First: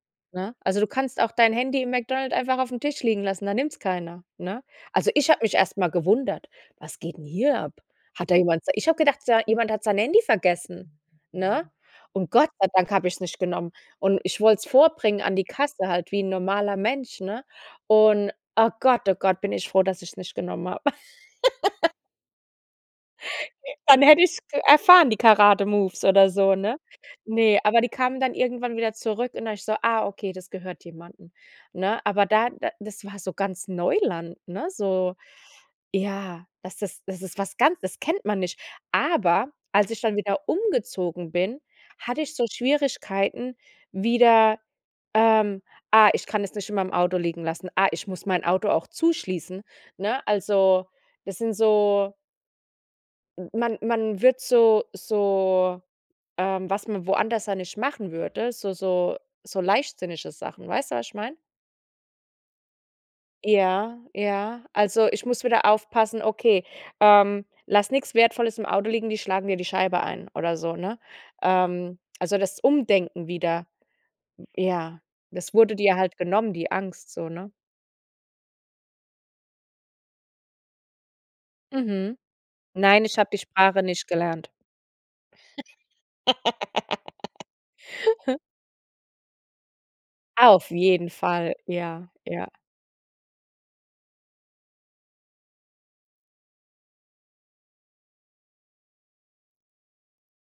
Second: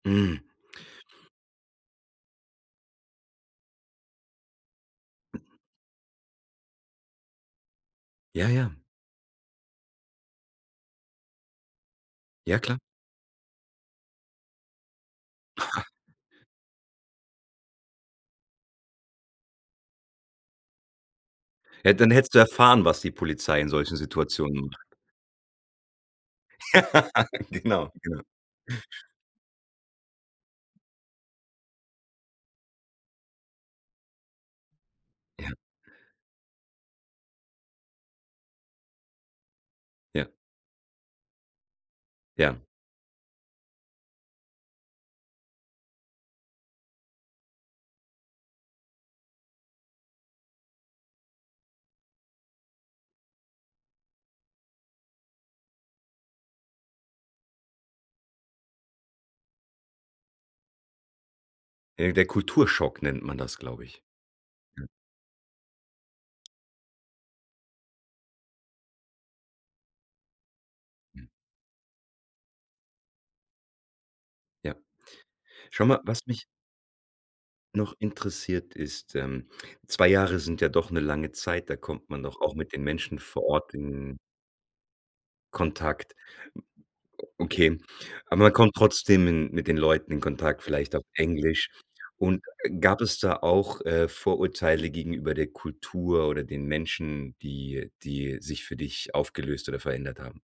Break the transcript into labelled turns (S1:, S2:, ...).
S1: Mhm.
S2: Ne? Also du kannst auch dein Handy im McDonald einfach aufm Tisch liegen lassen, da nimmt's keiner, ne? Also, ich habe mich erst mal gewundert: „Was geht 'n hier ab? Hat da
S1: Ja,
S2: jemand
S1: ja.
S2: sei“ Ich habe gedacht, sei jemand hat sein Handy vergessen, ne? Und Gott
S1: Ja,
S2: sei
S1: klar.
S2: Dank hab ich's nicht genommen. Und ich wollt's vorbringen an die Kasse halt wie 'n normaler Mensch, ne? Und oh Gott, oh Gott, bin ich froh, dass ich's nicht genommen hab.
S1: Ja, dann hättest du erfahren, was die Polizei in solchen
S2: Dann hätte ich's k
S1: Situationen
S2: erfahren, die Karate-Moves oder so, ne? Ne, aber die
S1: Genau,
S2: kamen
S1: genau.
S2: dann irgendwann wieder zurück und da ich so: „Ah, okay, das gehört jemanden“, ne? Aber da da das war so ganz Neuland, ne, so,
S1: Ja.
S2: ja, dass das das ist was ganz das kennt man nicht. Aber, als ich dann
S1: Ja.
S2: wieder umgezogen bin, hatte ich so
S1: Ja.
S2: Schwierigkeiten, wieder, ähm: „Ah, ich kann es nicht in meinem Auto liegen lassen, ah, ich muss mein Auto auch zuschließen“, ne? Also, das sind so M man man wird so so ähm, was man woanders dann nicht machen würde, so so so leichtsinnige Sachen. Weißt du, was ich meine?
S1: Äh, der Kulturschock, nennt man das, glaube
S2: Ja,
S1: ich.
S2: ja.
S1: Ja.
S2: Also, ich muss wieder aufpassen: „Okay, ähm, lass nix Wertvolles im Auto liegen, die schlagen dir die Scheibe ein“ oder so, ne?
S1: Mhm.
S2: Ähm, also das Umdenken wieder.
S1: Ja.
S2: Ja. Das wurde
S1: Schau
S2: dir
S1: mal,
S2: halt
S1: was mich
S2: genommen, die Angst so, ne?
S1: noch interessiert, ist, ähm, 2 Jahre sind ja doch 'ne lange Zeit, da kommt
S2: Mhm.
S1: man doch auch mit den
S2: Nein,
S1: Menschen
S2: ich habe die
S1: vor Ort
S2: Sprache nicht
S1: in
S2: gelernt.
S1: Kontakt. Okay, aber man kommt trotzdem in mit den Leuten in Kontakt,
S2: Auf
S1: vielleicht auf
S2: jeden Fall,
S1: Englisch.
S2: ja,
S1: Und,
S2: ja.
S1: gab es da auch, äh, Vorurteile gegenüber der Kultur oder den Menschen, die die sich für dich aufgelöst oder verändert haben?